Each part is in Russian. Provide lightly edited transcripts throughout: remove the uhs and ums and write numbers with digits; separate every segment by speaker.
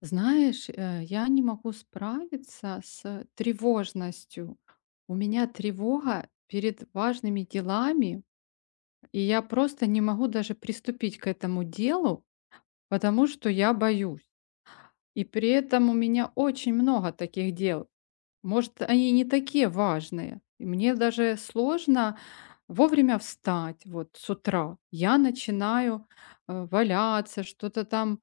Speaker 1: Знаешь, я не могу справиться с тревожностью. У меня тревога перед важными делами, и я просто не могу даже приступить к этому делу, потому что я боюсь. И при этом у меня очень много таких дел. Может, они не такие важные. И мне даже сложно вовремя встать вот с утра. Я начинаю валяться, что-то там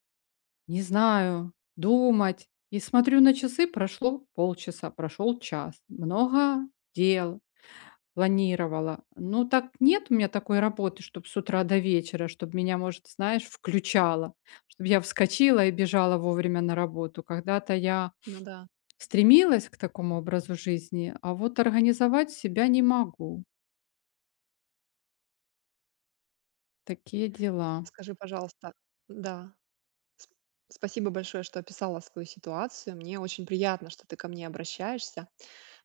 Speaker 1: не знаю, думать. И смотрю на часы, прошло полчаса, прошел час. Много дел планировала. Ну так нет у меня такой работы, чтобы с утра до вечера, чтобы меня, может, знаешь, включало, чтобы я вскочила и бежала вовремя на работу. Когда-то я
Speaker 2: Ну да.
Speaker 1: стремилась к такому образу жизни, а вот организовать себя не могу. Такие дела.
Speaker 2: Скажи, пожалуйста. Да. Сп Спасибо большое, что описала свою ситуацию. Мне очень приятно, что ты ко мне обращаешься.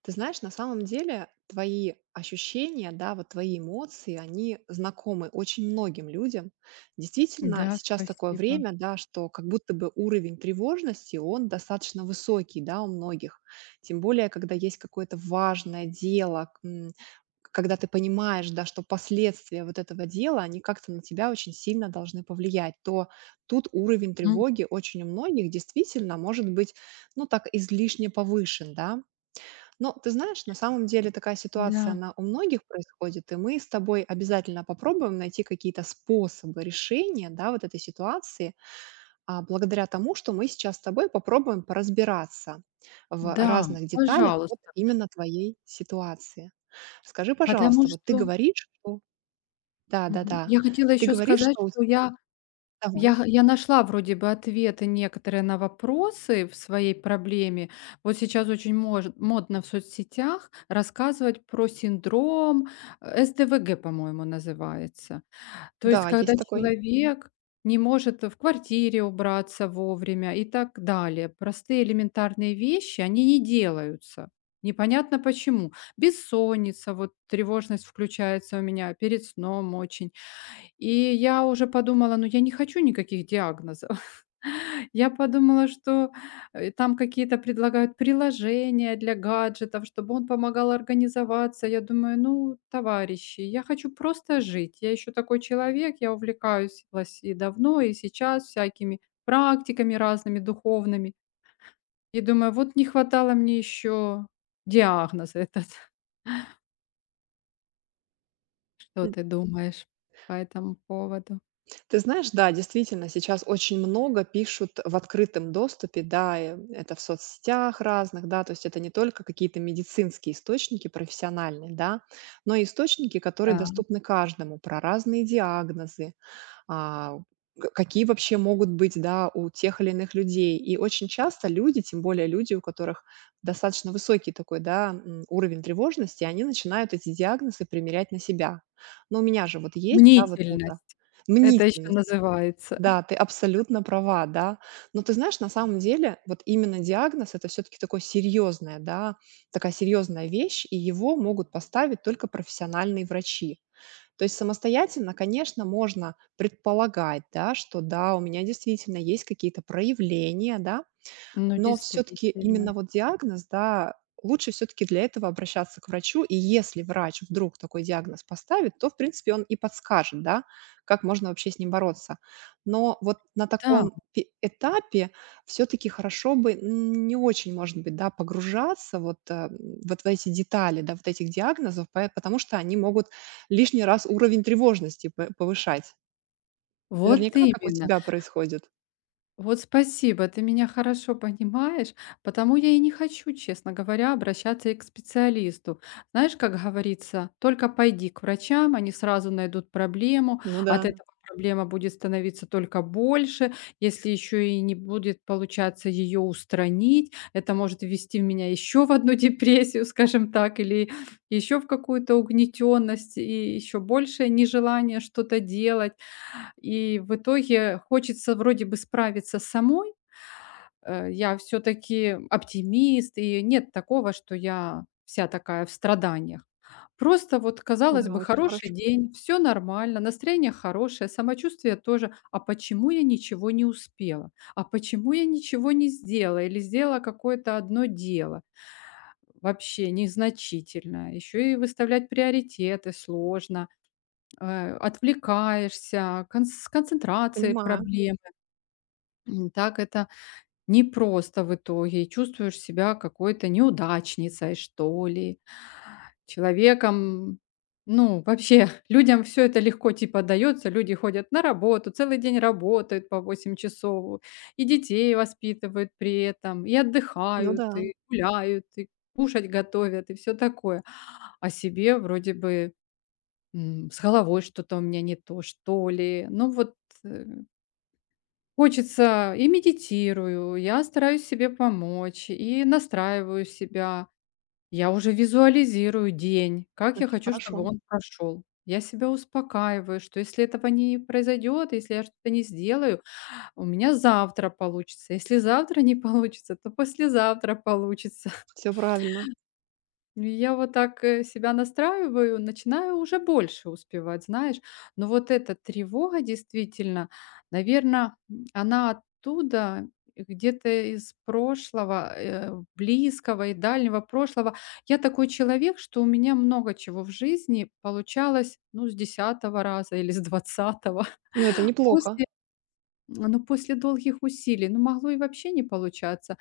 Speaker 2: Ты знаешь, на самом деле твои ощущения, да, вот твои эмоции, они знакомы очень многим людям. Действительно,
Speaker 1: Да,
Speaker 2: сейчас такое
Speaker 1: спасибо.
Speaker 2: время, да, что как будто бы уровень тревожности, он достаточно высокий, да, у многих. Тем более, когда есть какое-то важное дело, когда ты понимаешь, да, что последствия вот этого дела, они как-то на тебя очень сильно должны повлиять, то тут уровень
Speaker 1: М.
Speaker 2: тревоги очень у многих действительно может быть, ну, так излишне повышен, да. Но ты знаешь, на самом деле такая
Speaker 1: Да,
Speaker 2: ситуация, она у многих происходит, и мы с тобой обязательно попробуем найти какие-то способы решения, да, вот этой ситуации, благодаря тому, что мы сейчас с тобой попробуем поразбираться в
Speaker 1: да,
Speaker 2: разных деталях вот
Speaker 1: пожалуйста.
Speaker 2: именно твоей ситуации. Скажи,
Speaker 1: Потому
Speaker 2: пожалуйста, вот ты
Speaker 1: что.
Speaker 2: говоришь, что... Да, да,
Speaker 1: Мгм.
Speaker 2: да.
Speaker 1: Я хотела
Speaker 2: Ты
Speaker 1: еще
Speaker 2: говоришь,
Speaker 1: сказать,
Speaker 2: что у тебя...
Speaker 1: что я я
Speaker 2: Давай.
Speaker 1: х я нашла вроде бы ответы некоторые на вопросы в своей проблеме. Вот сейчас очень мож модно в соцсетях рассказывать про синдром, СДВГ, по-моему, называется. То есть
Speaker 2: Да,
Speaker 1: когда
Speaker 2: есть такой.
Speaker 1: человек не может в квартире убраться вовремя и так далее. Простые элементарные вещи, они не делаются. Непонятно почему. Бессонница, вот тревожность включается у меня перед сном очень. И я уже подумала, ну я не хочу никаких диагнозов. Я подумала, что там какие-то предлагают приложения для гаджетов, чтобы он помогал организоваться. Я думаю, ну, товарищи, я хочу просто жить. Я еще такой человек, я и давно, и сейчас всякими практиками разными, духовными. И думаю, вот не хватало мне еще диагноза этот. Что ты думаешь по этому поводу?
Speaker 2: Ты знаешь, да, действительно, сейчас очень много пишут в открытом доступе, да, это в соцсетях разных, да, то есть это не только какие-то медицинские источники профессиональные, да, но и источники, которые доступны каждому, про разные диагнозы, а, к какие вообще могут быть, да, у тех или иных людей. И очень часто люди, тем более люди, у которых достаточно высокий такой, да, уровень тревожности, они начинают эти диагнозы примерять на себя. Но у меня же вот есть, да, вот это
Speaker 1: Мнительность. Это еще
Speaker 2: мнительность.
Speaker 1: называется.
Speaker 2: Да, ты абсолютно права, да. Но ты знаешь, на самом деле, вот именно диагноз это все-таки такое серьезное, да, такая серьезная вещь, и его могут поставить только профессиональные врачи. То есть самостоятельно, конечно, можно предполагать, да, что да, у меня действительно есть какие-то проявления, да,
Speaker 1: Ну,
Speaker 2: но все таки
Speaker 1: действительно.
Speaker 2: именно вот диагноз, да, лучше все таки для этого обращаться к врачу. И если врач вдруг такой диагноз поставит, то, в принципе, он и подскажет, да, как можно вообще с ним бороться. Но вот на
Speaker 1: Да,
Speaker 2: таком пе этапе все таки хорошо бы, не очень, может быть, да, погружаться вот в эти детали, да, вот этих диагнозов, пое потому что они могут лишний раз уровень тревожности п повышать.
Speaker 1: вот
Speaker 2: Наверняка, как у
Speaker 1: именно.
Speaker 2: тебя происходит.
Speaker 1: Вот спасибо, ты меня хорошо понимаешь, потому я и не хочу, честно говоря, обращаться и к специалисту. Знаешь, как говорится, только пойди к врачам, они сразу найдут проблему,
Speaker 2: Ну да,
Speaker 1: от этого проблема будет становиться только больше, если еще и не будет получаться ее устранить, это может ввести меня еще в одну депрессию, скажем так, или еще в какую-то угнетенность и еще большее нежелание что-то делать. И в итоге хочется вроде бы справиться самой. Я все таки оптимист, и нет такого, что я вся такая в страданиях. Просто вот, казалось
Speaker 2: да,
Speaker 1: бы,
Speaker 2: очень
Speaker 1: хороший
Speaker 2: хорошо
Speaker 1: день, все нормально, настроение хорошее, самочувствие тоже. А почему я ничего не успела? А почему я ничего не сделала или сделала какое-то одно дело? Вообще незначительное. Еще и выставлять приоритеты сложно. Отвлекаешься, конс с концентрацией
Speaker 2: понимаю.
Speaker 1: проблемы. Так это непросто в итоге. И чувствуешь себя какой-то неудачницей, что ли, человеком. Ну, вообще, людям все это легко типа дается. Люди ходят на работу, целый день работают по 8 часов, и детей воспитывают при этом, и
Speaker 2: Ну
Speaker 1: отдыхают,
Speaker 2: да.
Speaker 1: и гуляют, и кушать готовят, и все такое. А себе вроде бы м, с головой что-то у меня не то, что ли. Ну вот э, хочется и медитирую, я стараюсь себе помочь, и настраиваю себя. Я уже визуализирую день, как я
Speaker 2: Очень
Speaker 1: хочу, чтобы
Speaker 2: хорошо.
Speaker 1: он прошел. Я себя успокаиваю, что если этого не произойдет, если я что-то не сделаю, у меня завтра получится. Если завтра не получится, то послезавтра получится.
Speaker 2: Все правильно.
Speaker 1: Ну, я вот так, себя настраиваю, начинаю уже больше успевать, знаешь. Но вот эта тревога действительно, наверное, она оттуда, где-то из прошлого, близкого и дальнего прошлого. Я такой человек, что у меня много чего в жизни получалось, ну, с 10-го раза или с 20-го.
Speaker 2: Ну, это неплохо.
Speaker 1: После, ну, после долгих усилий, ну, могло и вообще не получаться.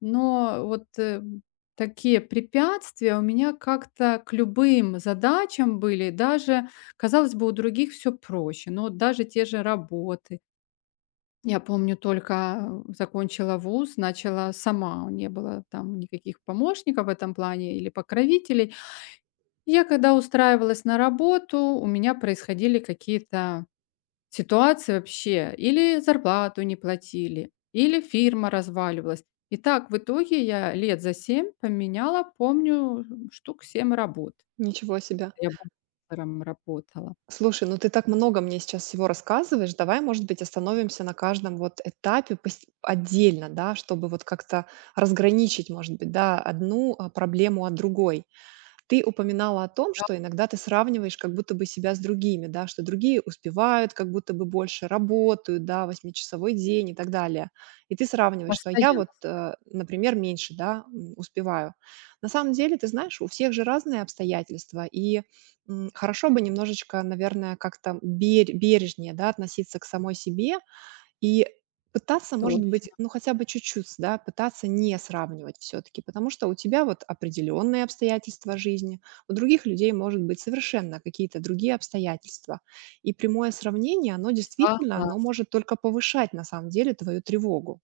Speaker 1: Но вот, такие препятствия у меня как-то к любым задачам были. Даже, казалось бы, у других все проще, но вот даже те же работы. Я помню, только закончила вуз, начала сама, не было там никаких помощников в этом плане или покровителей. Я когда устраивалась на работу, у меня происходили какие-то ситуации вообще. Или зарплату не платили, или фирма разваливалась. И так в итоге я лет за 7 поменяла, помню, штук 7 работ.
Speaker 2: Ничего себе.
Speaker 1: Я бухгалтером работала.
Speaker 2: Слушай, ну ты так много мне сейчас всего рассказываешь. Давай, может быть, остановимся на каждом вот этапе отдельно, да, чтобы вот как-то разграничить, может быть, да, одну проблему от другой. Ты упоминала о том,
Speaker 1: Да,
Speaker 2: что иногда ты сравниваешь как будто бы себя с другими, да, что другие успевают, как будто бы больше работают, да, восьмичасовой день и так далее. И ты сравниваешь, что я
Speaker 1: постоянно.
Speaker 2: вот, например, меньше, да, успеваю. На самом деле, ты знаешь, у всех же разные обстоятельства, и хорошо бы немножечко, наверное, как-то бережнее, да, относиться к самой себе, и пытаться, может
Speaker 1: Точно.
Speaker 2: быть, ну, хотя бы чуть-чуть, да, пытаться не сравнивать все-таки, потому что у тебя вот определенные обстоятельства жизни, у других людей, может быть, совершенно какие-то другие обстоятельства. И прямое сравнение, оно действительно,
Speaker 1: Согласна.
Speaker 2: оно может только повышать, на самом деле, твою тревогу.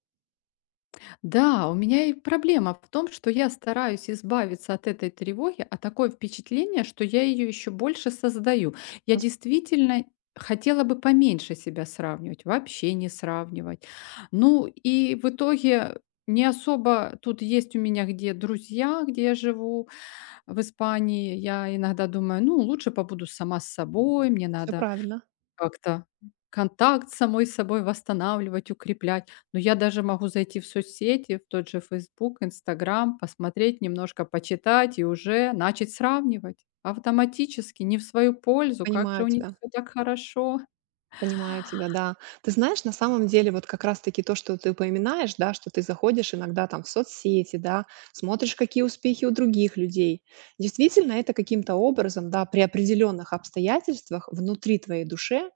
Speaker 1: Да, у меня и проблема в том, что я стараюсь избавиться от этой тревоги, а такое впечатление, что я ее еще больше создаю. Я действительно хотела бы поменьше себя сравнивать, вообще не сравнивать. Ну и в итоге не особо тут есть у меня где друзья, где я живу, в Испании. Я иногда думаю, ну лучше побуду сама с собой, мне
Speaker 2: Все
Speaker 1: надо
Speaker 2: правильно,
Speaker 1: как-то контакт с самой собой восстанавливать, укреплять. Но я даже могу зайти в соцсети, в тот же Facebook, Instagram, посмотреть, немножко почитать и уже начать сравнивать автоматически, не в свою пользу. Как же
Speaker 2: понимаю
Speaker 1: у них
Speaker 2: тебя.
Speaker 1: все так хорошо.
Speaker 2: Понимаю тебя, да. Ты знаешь, на самом деле, вот как раз-таки то, что ты упоминаешь, да, что ты заходишь иногда там в соцсети, да, смотришь, какие успехи у других людей. Действительно, это каким-то образом, да, при определенных обстоятельствах внутри твоей души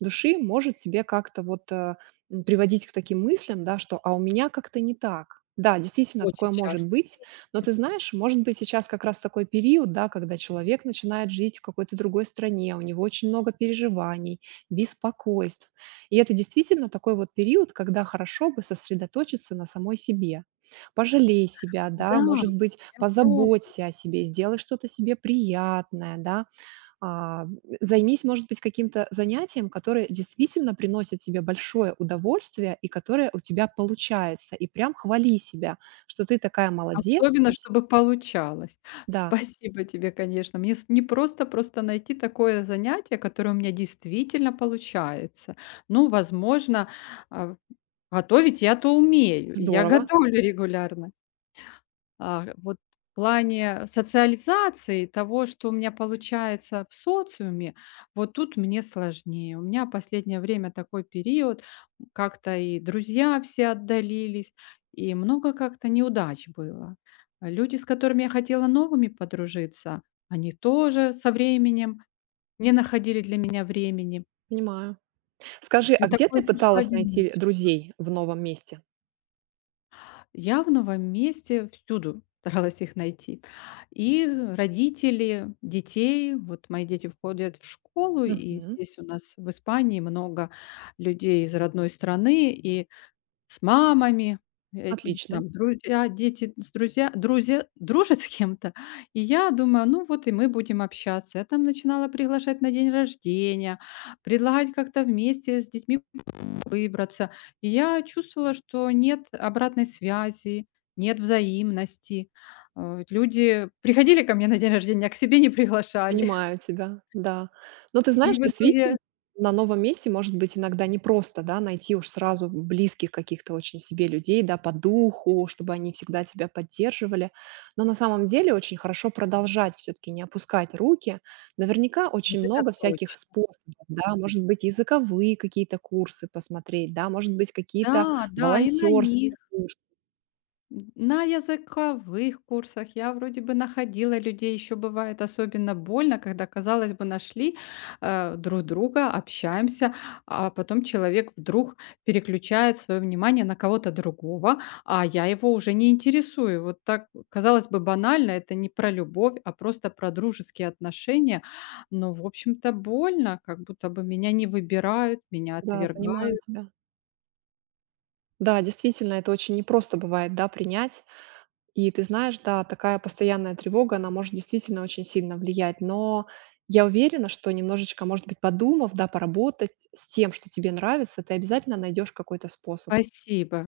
Speaker 2: души может себе как-то приводить к таким мыслям, да, что: "А у меня как-то не так". Да, действительно,
Speaker 1: Очень
Speaker 2: такое может
Speaker 1: часто.
Speaker 2: быть. Но ты знаешь, может быть, сейчас как раз такой период, да, когда человек начинает жить в какой-то другой стране, у него очень много переживаний, беспокойств. И это действительно такой вот период, когда хорошо бы сосредоточиться на самой себе. Пожалей себя,
Speaker 1: Да,
Speaker 2: да, может быть,
Speaker 1: я пробую.
Speaker 2: позаботься о себе, сделай что-то себе приятное, да. А, займись, может быть, каким-то занятием, которое действительно приносит тебе большое удовольствие и которое у тебя получается. И прям хвали себя, что ты такая молодец,
Speaker 1: Особенно,
Speaker 2: что с
Speaker 1: чтобы получалось.
Speaker 2: Да,
Speaker 1: Спасибо тебе, конечно. Мне с не просто найти такое занятие, которое у меня действительно получается. Ну, возможно, а готовить я-то умею, и я
Speaker 2: здорово,
Speaker 1: готовлю регулярно. А вот в плане социализации, того, что у меня получается в социуме, вот тут мне сложнее. У меня последнее время такой период, как-то и друзья все отдалились, и много как-то неудач было. А люди, с которыми я хотела новыми подружиться, они тоже со временем не находили для меня времени.
Speaker 2: понимаю. Скажи,
Speaker 1: И
Speaker 2: а где ты
Speaker 1: такое чувство
Speaker 2: пыталась найти
Speaker 1: одиночества.
Speaker 2: друзей в новом месте?
Speaker 1: Я в новом месте всюду старалась их найти. И родители детей, вот мои дети входят в школу, и
Speaker 2: Мгм.
Speaker 1: здесь у нас в Испании много людей из родной страны, и с мамами, э,
Speaker 2: Отлично.
Speaker 1: там друзья, дети с друзья друзья дружат с кем-то. И я думаю, ну вот и мы будем общаться. Я там начинала приглашать на день рождения, предлагать как-то вместе с детьми выбраться. И я чувствовала, что нет обратной связи, нет взаимности. Вот люди приходили ко мне на день рождения, а к себе не приглашали.
Speaker 2: Понимаю тебя, да. Но ты
Speaker 1: И
Speaker 2: знаешь,
Speaker 1: в
Speaker 2: действительно,
Speaker 1: итоге
Speaker 2: на новом месте может быть иногда непросто, да, найти уж сразу близких каких-то очень себе людей, да, по духу, чтобы они всегда тебя поддерживали. Но на самом деле очень хорошо продолжать все-таки не опускать руки. Наверняка
Speaker 1: вот
Speaker 2: очень
Speaker 1: это
Speaker 2: много всяких
Speaker 1: точно.
Speaker 2: способов, да, может быть, языковые какие-то курсы посмотреть, да, может быть, какие-то
Speaker 1: Да, да, и на них.
Speaker 2: волонтерские курсы.
Speaker 1: На языковых курсах я вроде бы находила людей, еще бывает особенно больно, когда, казалось бы, нашли друг друга, общаемся, а потом человек вдруг переключает свое внимание на кого-то другого, а я его уже не интересую. Вот так, казалось бы, банально, это не про любовь, а просто про дружеские отношения. Но, в общем-то, больно, как будто бы меня не выбирают, меня
Speaker 2: Да, понимаю
Speaker 1: отвергают.
Speaker 2: тебя. Да, действительно, это очень непросто бывает, да, принять. И ты знаешь, да, такая постоянная тревога, она может действительно очень сильно влиять, но я уверена, что немножечко, может быть, подумав, да, поработать с тем, что тебе нравится, ты обязательно найдешь какой-то способ.
Speaker 1: Спасибо.